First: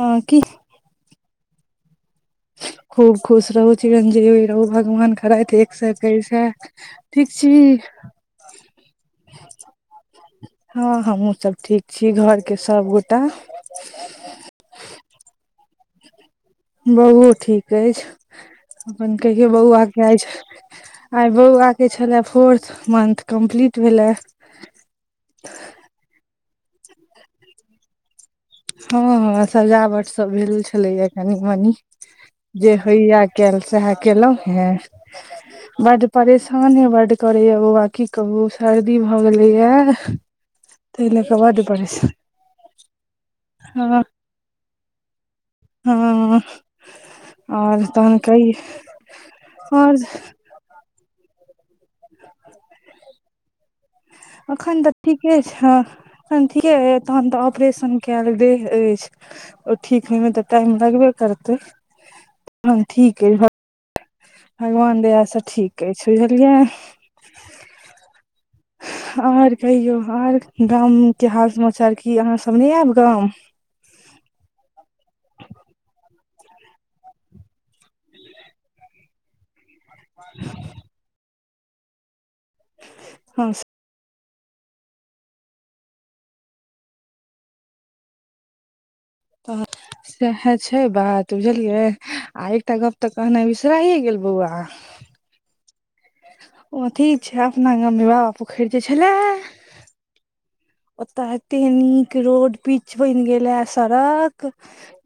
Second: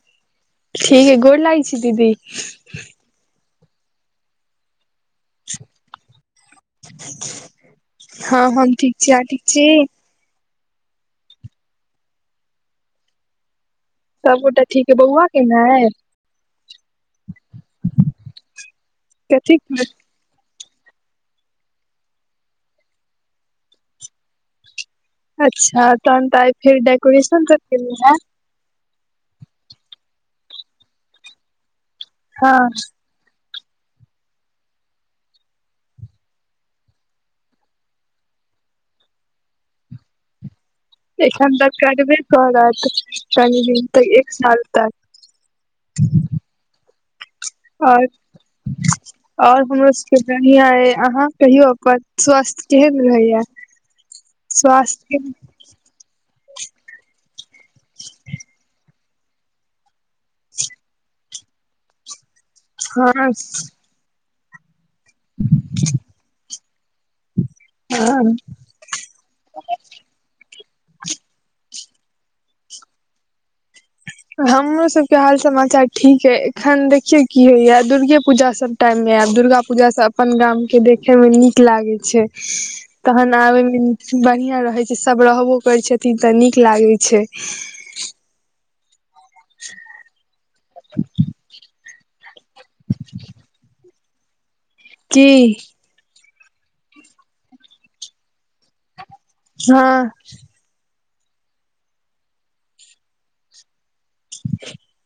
हँ की ठीक ह गोर लागै छै दीदी खूब खुश रहु चिरंजीवी रहू भगवान रखैथ एक स एकैस हेत ठीक छी हँ हम ठीक छी अहाँ ठीक छी हँ हमहुूँ सब ठीक छी घरके सब गोटा सबगोटा ठीक अई बौआ केना अई बौओ ठीक अछि अपन कहियौ कथी बौआके आइ छै आइ बौआ के छले फोर्थ मंथ कम्प्लीट भेले अच्छा तहन तइ आइ फेर डेकोरेेशन सब भेलै हेत हँ सजावट सब भेल छेलैया कनी मनी हँ जे होइया कैल सेहे केलहुँ हेँ बड्ड परेशाने बड्ड करैए बौआ की कहू सर्दी भऽ गेलैए एखन तऽ करबे करत कनि दिन हँ तऽ एक साल तक हँ और आइ तहन कहि आइ हमरा और सबके या ए अहाँ कहियौ अपन स्वस्थ केहन रहैया एखन तऽ स्वास्थ्य ठीके छै एखन ठीकेय तहन तऽ ऑपरेशन कयल देह अछि ओ ठीक होइमे तऽ टाइम लगबे करतै तखन हँ ठीक अइ भगवान दया से ठीक अछि बुझलियै हँ आर कहियो आर गाम के हाल समाचार आ की अहाँ सब नइ आयब गाम हमरो सबके हाल समाचार ठीक अय एखन देखियौ की होइया दुर्गे पूजा सब टाइम मे आयब दुर्गा पूजा सब अपन गाम के देखे में नीक लागे छै तहन हम आबे मे बढ़िआँ रहै छै सब रहबो करै छथिन तऽ नीक लागै छै आहा सएह छै बात बुझलियै आ एकटा गप तऽ कहनाइ बिसराइ गेल बौआ की ओ अथी छै अपना गाम मे बाबा पोखरि जे छले हँ ओता एते नीक रोड पीच बइन गेले सड़क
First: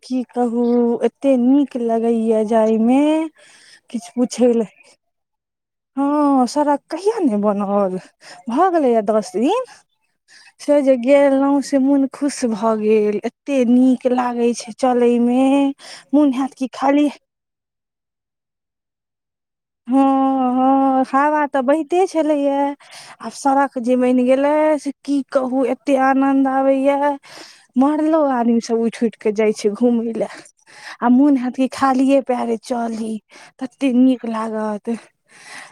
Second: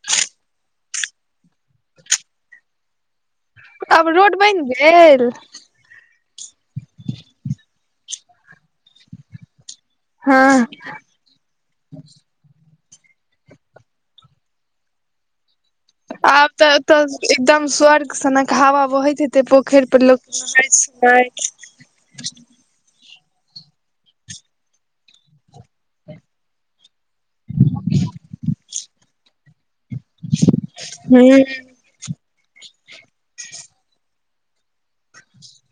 की कहु एते नीक लगैया जाय मे आब किछ रोड पुछै लै [unintelligible] हँ सड़क कहिया नइ बनल भऽ गेलै यऽ दस दिन हँ से जे गेलौ से मोन खुश भ भ गेल एते नीक लागै छै चलै मे मोन आब हयत तऽ कि खाली एतऽ एकदम स्वर्ग सनक हवा बहैत हेतै पोखरि पर लोक नहाइ सोनाइ ते छलै य आब सड़क जे बैन गेलै से की कहु एते आनंद आबै य मरलो आदमी सब उठि उठि क जाइ छै घुमै ल आ मोन हूँ हैत कि खालिए पैरे चली तते नीक लागत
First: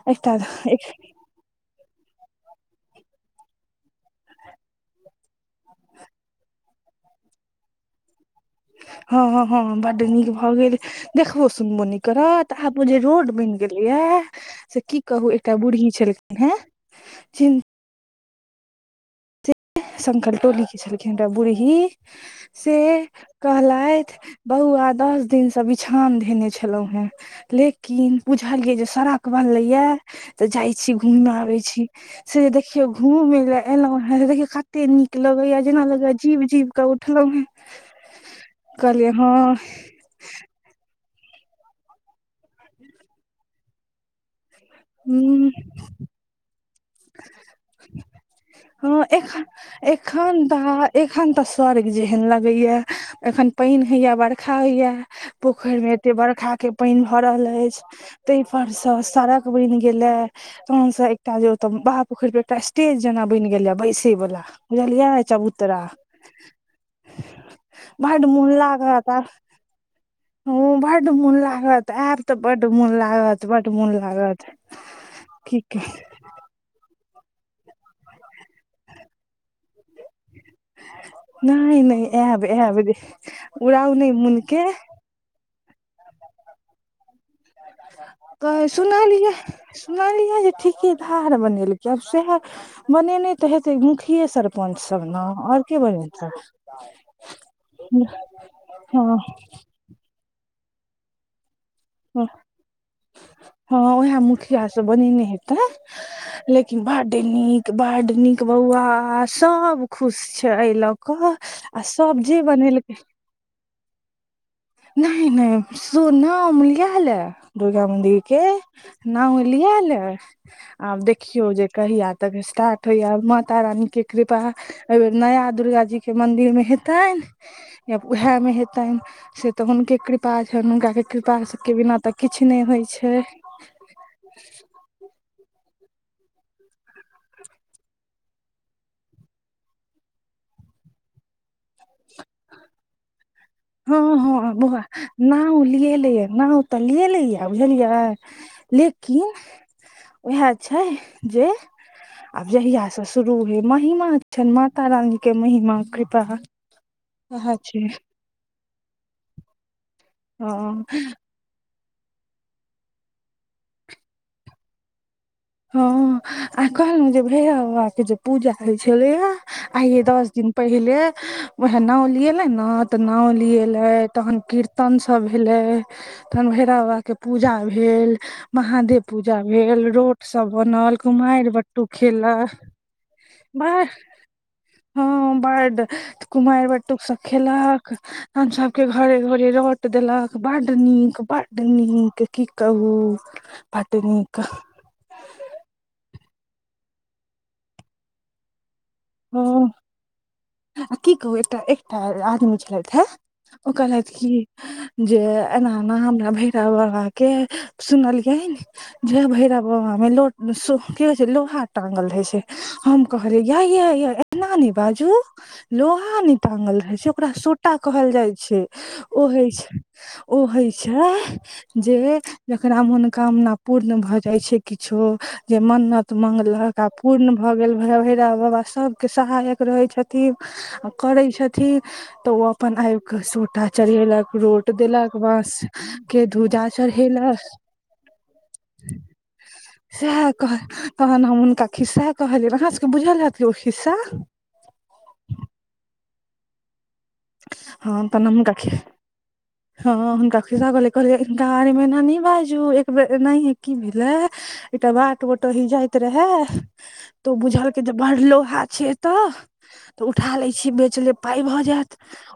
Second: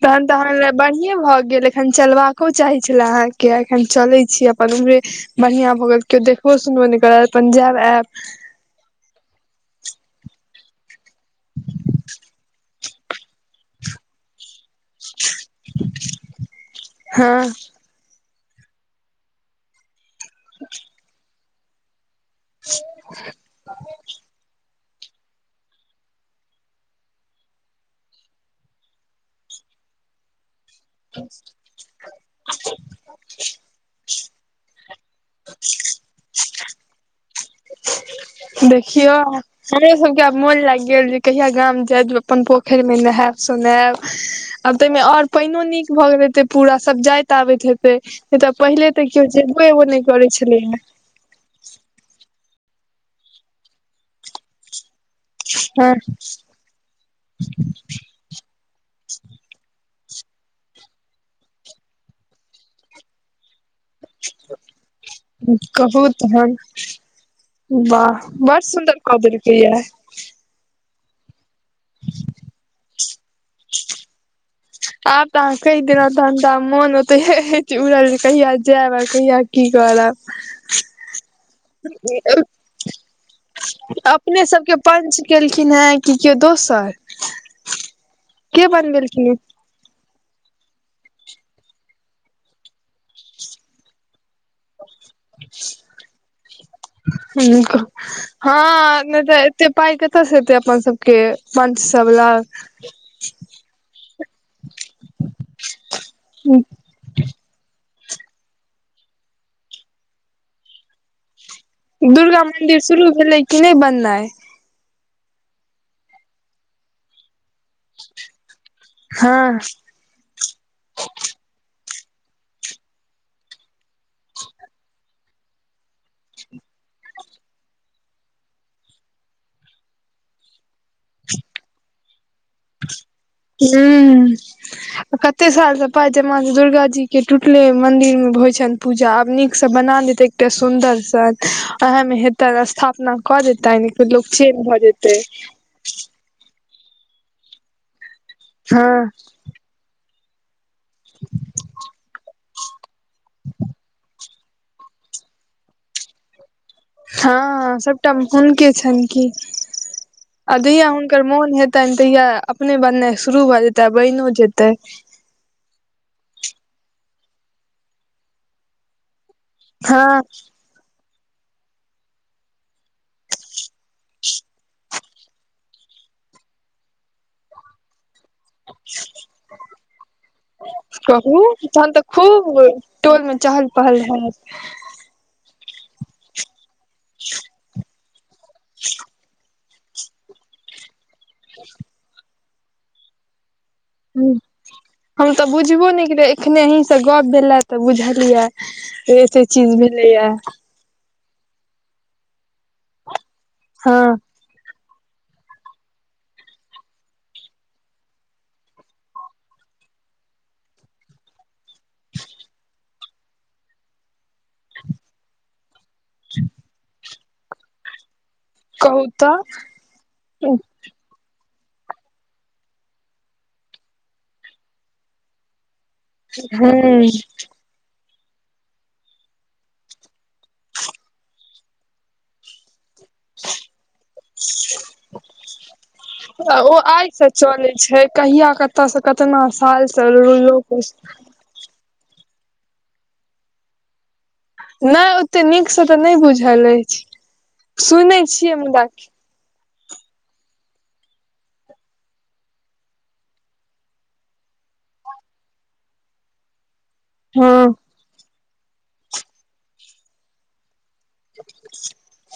तहन एकटा तहन बढ़िए भऽ गेल एखन चलबाक चाहै छला अहाँके एखन चलै छी अपन उम्हरे बढ़िआ भऽ गेल केओ देखबो सुनबो नइ करत अपन जायब आयब हँ हँ हँ बड्ड नीक भऽ गेल देखबो सुनबो नइ करत आब उ जे रोड बनि गेलै ये से की कहू एकटा बूढ़ी छलखिन हे चिन हँ शंकर टोली के छलखिन एक टा बूरही से कहलैथ बौआ दस दिन बिछौन धेने छलहुॅं हे लेकिन बुझलियै जे सड़क बनलैय ये तऽ जाइ छी घूम आबै छी से जे देखियौ घूम ले एलहु ह से देखिय कते नीक लगै यऽ जेना लगै जीव जीव कऽ उठलहु ह देखियौ [unintelligible] आब मोन लागि गेल जे कहिया गाम जाय जे अपन पोखैर मे नहायब सोनायब आब तइमे और पाइनो नीक भऽ गेल हेतै पूरा सब जाइत आबैत हेतै नइ तऽ पहिले हँ तऽ केओ एखन जेबो एबो नइ करे एखन छलै हऽ तऽ एखन तऽ स्वर्ग जेहेन लगै यऽ एखन पानि होइ यऽ बरखा होइ यऽ पोखैर मे हँ एते बरखा के पाइन भरल अछि तै पर से सड़क बनि गेलअ तहन सँ एकटा जो तब बाहर पोखरि पर एकटा स्टेज जेना बनि गेलै अब कहू तहन बड वाह बड़ सुन्दर कऽ देलकै अऽ हँ बड मोन लागत आइब तऽ बड मोन लागत बड मोन लागत आब त आहाँ की कहि कही, दैलौ तहन त आब मोन ओतइहे उड़ल जे कहिया जायब आ कहिया की करब नइ नइ ऐब ऐब अपने सबके पंच केलखिन हेँ कि केओ दोसर के सुनालिए बनबेलखिन सुनलियै जे ठीके धार बनेलकै आब सेहै बनेने तऽ हेतै मुखिये सर पंच सब न आओर के बनेतै हुनको हँ तऽ एते पाइ कतऽ सँ एतै अपन सबके पंच सभ बला हँ उहै मुखिया सब बनेने हेते लेकिन बड नीक बड नीक बौआ सब खुश छै एय लऽ कऽ आ सब दुर्गा जे मंदिर बनेलकै शुरू भेलै कि नइ बननाइ न इ नइ सो नाम लियालअ दुर्गा मंदिर के नाम हँ लिओले आब देखियौ जे कहिया तक स्टार्ट होइ यऽ माता रानी के कृपा एहि बेर नया दुर्गा जी के मन्दिर मे हेतैन या उहै मे हेतैन से तऽ हुनके कृपा छैन हुनका कृपाके बिना तऽ किछु नइ होइ छै हूँ कते साल से पाई जमा दुर्गा जी के टूटले मंदिर मे होइ छै पूजा आब नीक से बना देते एकटा सुदर से अहे में हेतय स्थापना क दे हँ हँ बौआ नाउ लियेलै ये त लिएलैयै बुझलियै हँ लेकिन उएह छै जे आब जहियास से शुरू हय महिमा छनि माता रानीके महिमा कृपा वएह हँ छै सभटा हुनके छनि की आ हँ दया हुनकर मोन हेतन तहिया अपने बननाइ शुरू भऽ जेतै आ बनि जेतै हँ आ कहलहु जे भैरब बाबा के जे पूजा होय छलेया आइये हँ दस दिन पहिले वहे नाव लियएले ने ते नाव लियले तहन कीर्त तन सब भेलै तहन भैरव बाबा के पूजा भेल महादेव पूजा भेल रो सभ बनल कहू कुमारि बटटूक तहन तऽ खूब खेलक टोल मे चहल बाह पहल हैत ह बड कुमारि बटुक सब खेलक हम सब के घरे घरे रह देलक बड्ड नीक बड्ड नीक की कहू बड नीक हम तऽ बुझबो नहि करै एखने अहीँसँ गप्प भेलै तऽ बुझलियै से हँ एते चीज भेलैया आ की कहू एकटा एकटा आदमी छलथि है ओ हँ कहलथि की जे एना एना हमरा भैरव बाबा के सुनलियै जे भैरव बाबा मे वो की कहै छै लोहा टाँगल रहै छै हम कहलिये यै यै एना ने बाजू लोहा न टाँगल रहे छै ओकरा सोटा कहल जाय छै कहू ओ होइ तऽ छै ओ होइ छै जे जेकरा मनोकामना पूर्ण भऽ जाइ छै किछो जे मन्नत मांगल घरका हूँ पूर्ण भऽ गेल भैरा भेरव बाबा सभके सहायक रहै छथिन आ करै छथिन तऽ ओ अपन आइब के सोटा चढ़ेलक रोट देलक बांस के धूजा ओ आइ चढ़ेलक से चलै छै कहिआ कतऽ से कतना साल सँ सएह कह तहन हम हुनका खिस्सा कहलियब अहाँ सबके बुझल रहत कि ओ खिस्सा नहि ओते नीक सँ तऽ नहि बुझल अछि हँ सुनै तहन हम हुनका छियै मुदा [inaudible] हँ हुनका खिसा कहलिये कहलियै हिनका आर एना न बाजू एक बेर ना की भेले एकटा बाट बटोही जाइत रहा तो हँ बुझल के जे बड़ लोहा छै एतऽ तऽ उठा लेछीय बेच ले पााय भऽ जायत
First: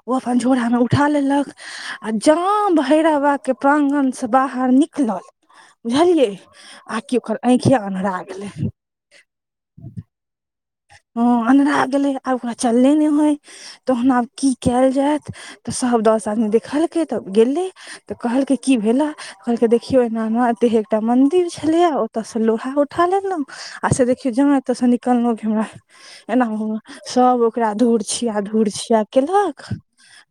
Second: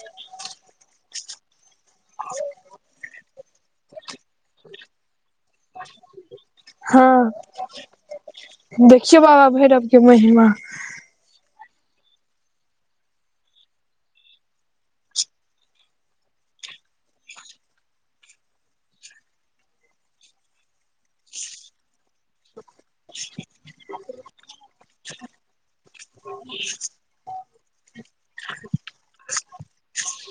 ओ अपन झोरा में उठा लेलक आ जा भैरव बाबा के प्रांगन से बाहर निकलल बुझलियै आ कि हँ ओकर आँखि अन्हरा गेलै देखियौ बाबा भैरव के महिमा हां अन्रारा गेलय आब ओकरा चलले नहि होय तहना आब की कयल जायत तऽ सभ दस आदमी देखलकै तऽ गेलै तऽ कहलकै की भेला कहलकै देखियौ एना एना एते एकटा मंदिर छलैए ओतय सँ लोहा उठा लेलहुँ असे देखियौ जाहा तऽ अस निकल हमरा एना हु सभ ओकरा धुर छिया धुर छिया केलक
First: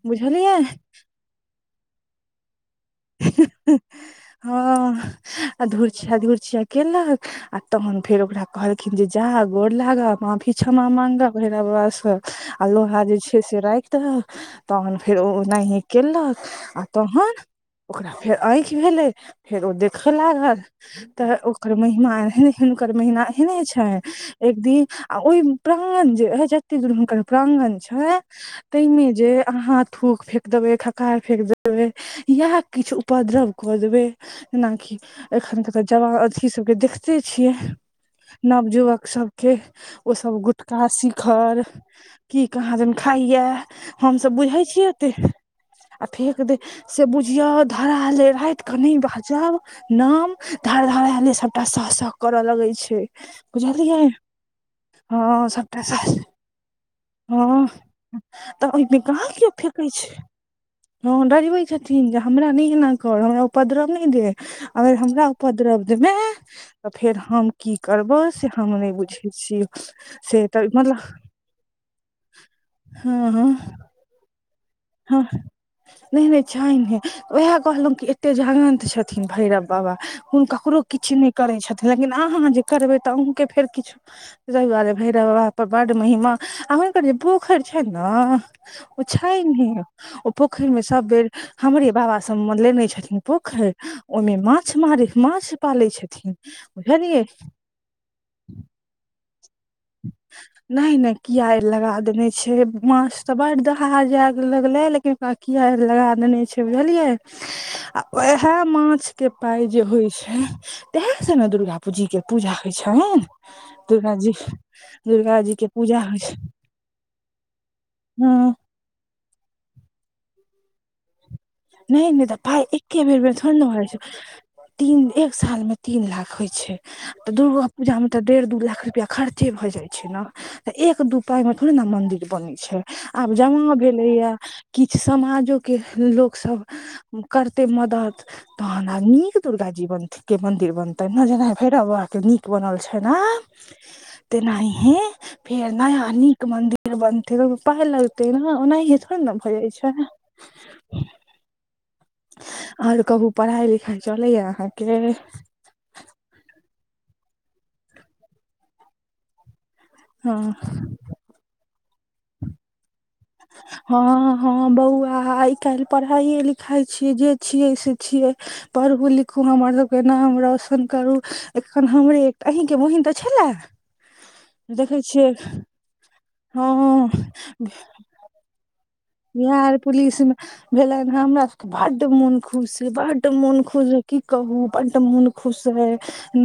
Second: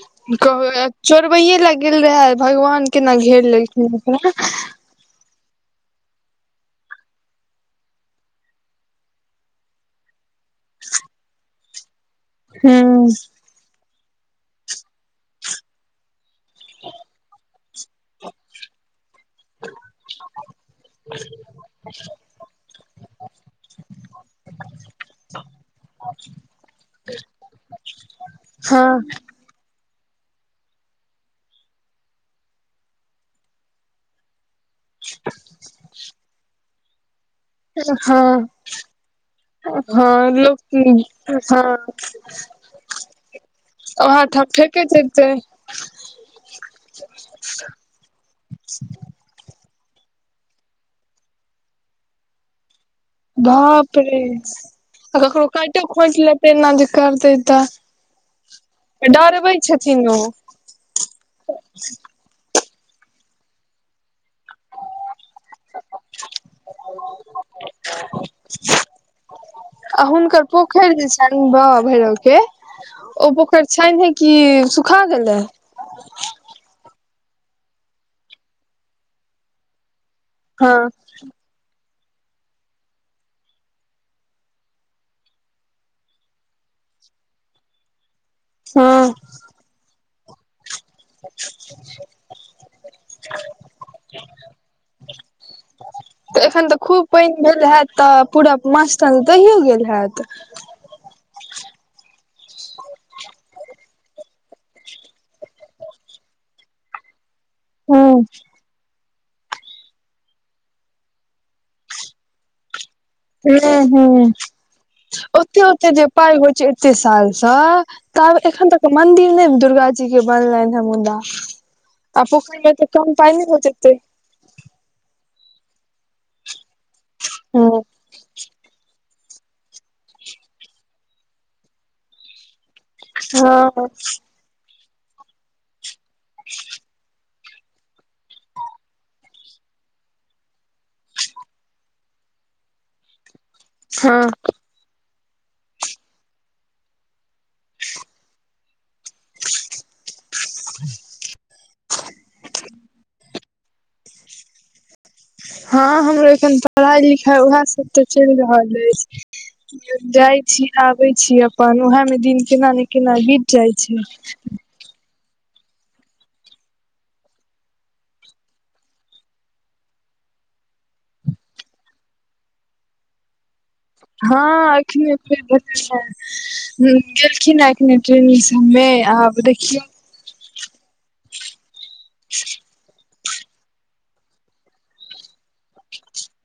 बुझलियै कहलक चोरबैए लए गेल रहै भगवान केना घेर लेलखिन अपरा हँह आ धूर छिया घूर छिया केलक आ तहन फेर ओकरा कहलखिन जे जा गोर लागा माफी क्षमा मांगअ भेरव बाबा से आ लोहा हूँ जे छै से से राखि देल तहन फेर ओ ओनाहे कलक आ तहन ओकरा फेर आँखि भेलै फेर ओ देखय लागल तऽ ओकर महिमा एहने हुनकर महिमा एहने छै एक दिन आ ओहि प्रांगण जे ह जते दूर हुनकर प्रांगन छै हँ ताहिमे जे अहाँ थूक फेेक देबै खखार फेेक देबै यएह किछु उपद्रव क देबे जेनाकि एखन के जवान अथी सब के देख से छियै हँ नवयुवक सबके ओ हँ सब गुटखा लोक शिखर हँ की कहाँ दन खाइये ओहा हमसभ ठाम बुझै छियै फेकैत एते हेतै आ फेक दे से बुझियौ धरााल अ रातिकेँ नहि बाजल नाम धर घरैले हे सबटा सह सह करऽ लगै छै बाप बुझालीए रे हँ सबटा सहश ऐना ज कर हँ तऽ ओहिमे कहाँ कियो डरबै फेेकै छथिन छै ओ हँ डरबे छथिन जे हमरा नहि एना कर हमरा उपद्रव नहि दे अगर हमरा उपद्रव देमे तऽ फेर हम की करबै से हम नहि बुझै छियै आ हुनकर से तऽ पोखरि जे मतलब बाबा भैरव के ओ हँ हँ पोखरि छेहे कि सुखा हँ गेलै नहि नहि छइनहे उएह कहलहुं कि एते जागन्त छथिन भैरव बाबा हु हँ ककरो किछु नहि करै छथिन लेकिन अहाँ जे करबै तऽ अहूँके फेर किछ तहि दुआरे भैरव बाबा पर बड महिमा आ हुनकर जे पोखरि छनि ने ओ हँ छै ने ओ पोखरिमे सब बेर हमरे बाबा सभ लेने छथिन पोखरि ओहिमे माछ मारिक माछ पालै छथिन तऽ एखन तऽ खूब बुझलियै पानि भेल होयैत तऽ पूरा माँछ ताँछ दहियो गेल होैत नहि न किया ए लगा देने छै माछ ते बड़ दहा जायत लगले लेकिन ओकरा किया लगा देने छै बुझलियै आ हँ वैह माछ के पाइ जे होइ छै तेह से ने दुर्गा पूजीक के पूजा होइ छनि नइ हँ दुर्गा जी दुर्गा जी ओते के ओते पूजा जे पाय होइ छै एतेक सालस त हँ एखन तक मंन्दिर नहि दुर्गा जी के बनलनि हे मुदा नहि आ नहि तऽ पोखरि पाय मे तऽ एके कम बेर बेर पाइ नहि थोडे ने होइत होय हेतै छै तीन एक सालमे तीन लाख होइ छै तऽ दुर्गा हँ पूजामे तऽ डेढ़ दू लाख रुपआ खर्चे भऽ जाइ छै ने तऽ एक दू पााय मे थोड़े ने मंदिर बनै छै आब जमा हँ भेलैएा किछु समाजो के लोक सब करते मदत तहन आ नीक दुर्गा जी बन के मन्दिर बनतै ने जेना भेरब बाबाके नीक बनल छै ने हँ तेनाहि हें फेर नया नीक मंन्दिर बनते त पाय लगते न ओनाे न्द भऽ जाइ छै आओर कहबू पढ़ाई लिखाई चलैया अहाँके हँ हमरो एखन पढ़ाई लिखाई उएह सब तऽ चलि रहल अछि हँ जाइ छी आबे छी अपन उएहे मे दिन केना ने केना बीत जाइ छै हँ हँ बौआ आओ आइ काल्हि पढ़ाइए लिखाइ छियै जे छियै से छियै पढ़ू लिखू हमर सबके नाम रौशन करू एखन हमरे एकटा अहींके बहिन तऽ छले हँ एखने ब हँ गेलखिन है एखने सबमे आब देखियौ भेलै हमर बड्ड मोन खुश हय बड मोन खुश है की कहू बड्ड मोन खुश है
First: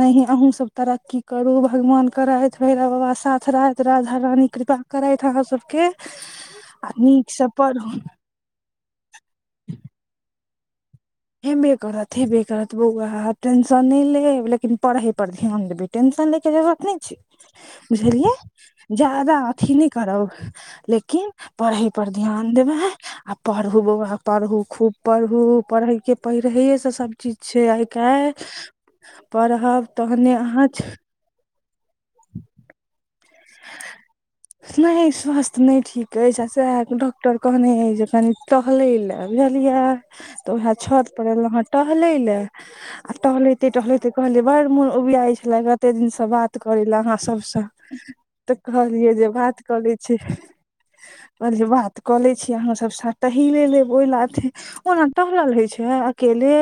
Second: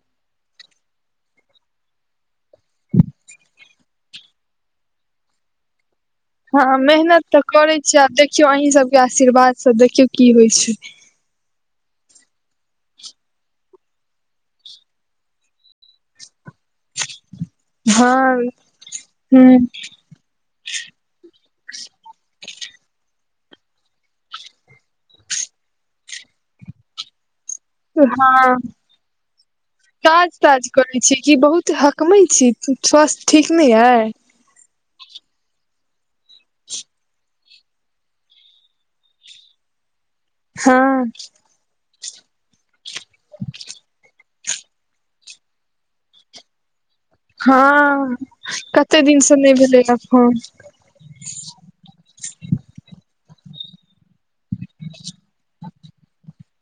नहिे अहूँ सब तरक्की करू भगवानके रहाथि भैरव बाबा साथ रहाथि राधा रानी कृपा करइ हक सबरके हँ मेहनत तऽ करै छिय। आ देखियौ अहीं सभके आशीर्वादसँ देखियौ की होइत छै। हेबे करत हेबे करत बौआ टेंशन नहि ले, लेकिन पढ़ेई पर ध्यान देबे। टेंशन ले के जरूुरत नहि छै, बुझलियै हँ जदाा ह अथी नहि करब। लेकिन पढ़ई पर ध्यान देबे है। आ पढ़ू बौआ पढ़ू खूब पढ़ू पढ़ेके पहिढ़ैए से सभ चीज। छै। आइ काल, हँ पढ़ब काज तहने ताज अहाँ करै छी कि बहुत हकमै छी, स्वास्थ्य ठीक नहि अइ? नहि स्वास्थ्य नहि ठीक अछि आ सएह डॉक्टर कहने जे कनी टहले ले, बुझलियै तऽ उएह छत हँ पर एलू ह टहले आ टहलैते टहलैते कहलियै बड़ मोन उऊबियाइत छले कते दिन से बात करे लए अह सभसँ हँ तऽ कते कहलियै दिन जे से नहि बात भेलै कऽ ह लै छै। फोन कहल बात कऽ ले छिय अहाँ सभ सटही ले लेब ओहि लाथे। ओना टहल रहइ छै अकेले।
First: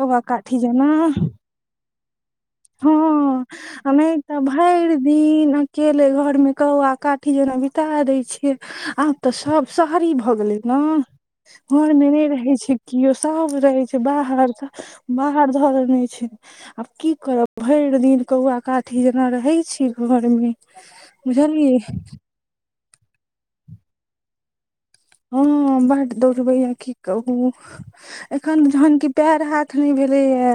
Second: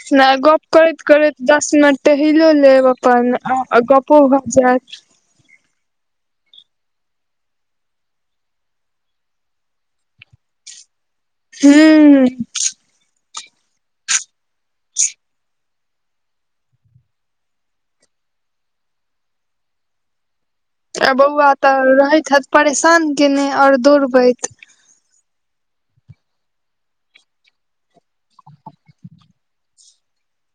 कौआ नहि काठी गप जेना करैत करैत। दस मिनट टहलो लेब हँ अपन आ नहि गपो तऽ भऽ भरि जायत दिन अकेले घर में कौआ काठी जेना बित देय छिये। आब तऽ सभ शहरी भऽ गेलै ने घर मे हूं नहि रहै छै। केओ सभ रहै छै, बाहर बाहर धर देने छै, आब की करब भरि दिन कौआ काठी जेना रहे छी घर मे आ बौआ बुझलियै तऽ रहैत हत परेशान केने आओर दौड़बैत? हँ बात दौड़बैया की कहू। एखन जहन कि पैर हाथ नहि भेलै य।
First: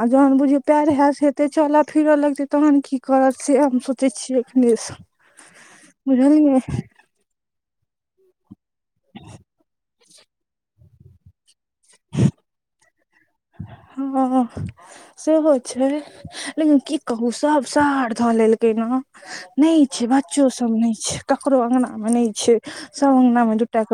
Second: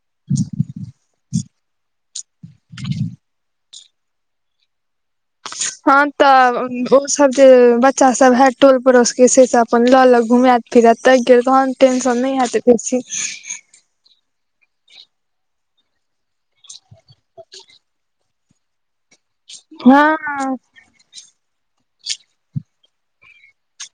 आ जहन बुझियौ पेर हयस हेते चलऽ फिरऽ लगते तहन की करत से हम त छियै एखनि हँ तऽ ओ सभ जे बच्चा सभ है टोल पड़ोस के से अपन लऽ लक घुमात फिरायत तक गेल तहन टेंशन नै हेत बेसी ह सेहो छै। लेकिन की कहू सभ शहर धऽ लेलकै ने नहि छै, हँ बच्चो सभ नहि छै, ककरो आँगन मे नहि छै, सब आँगन मे दू टा क।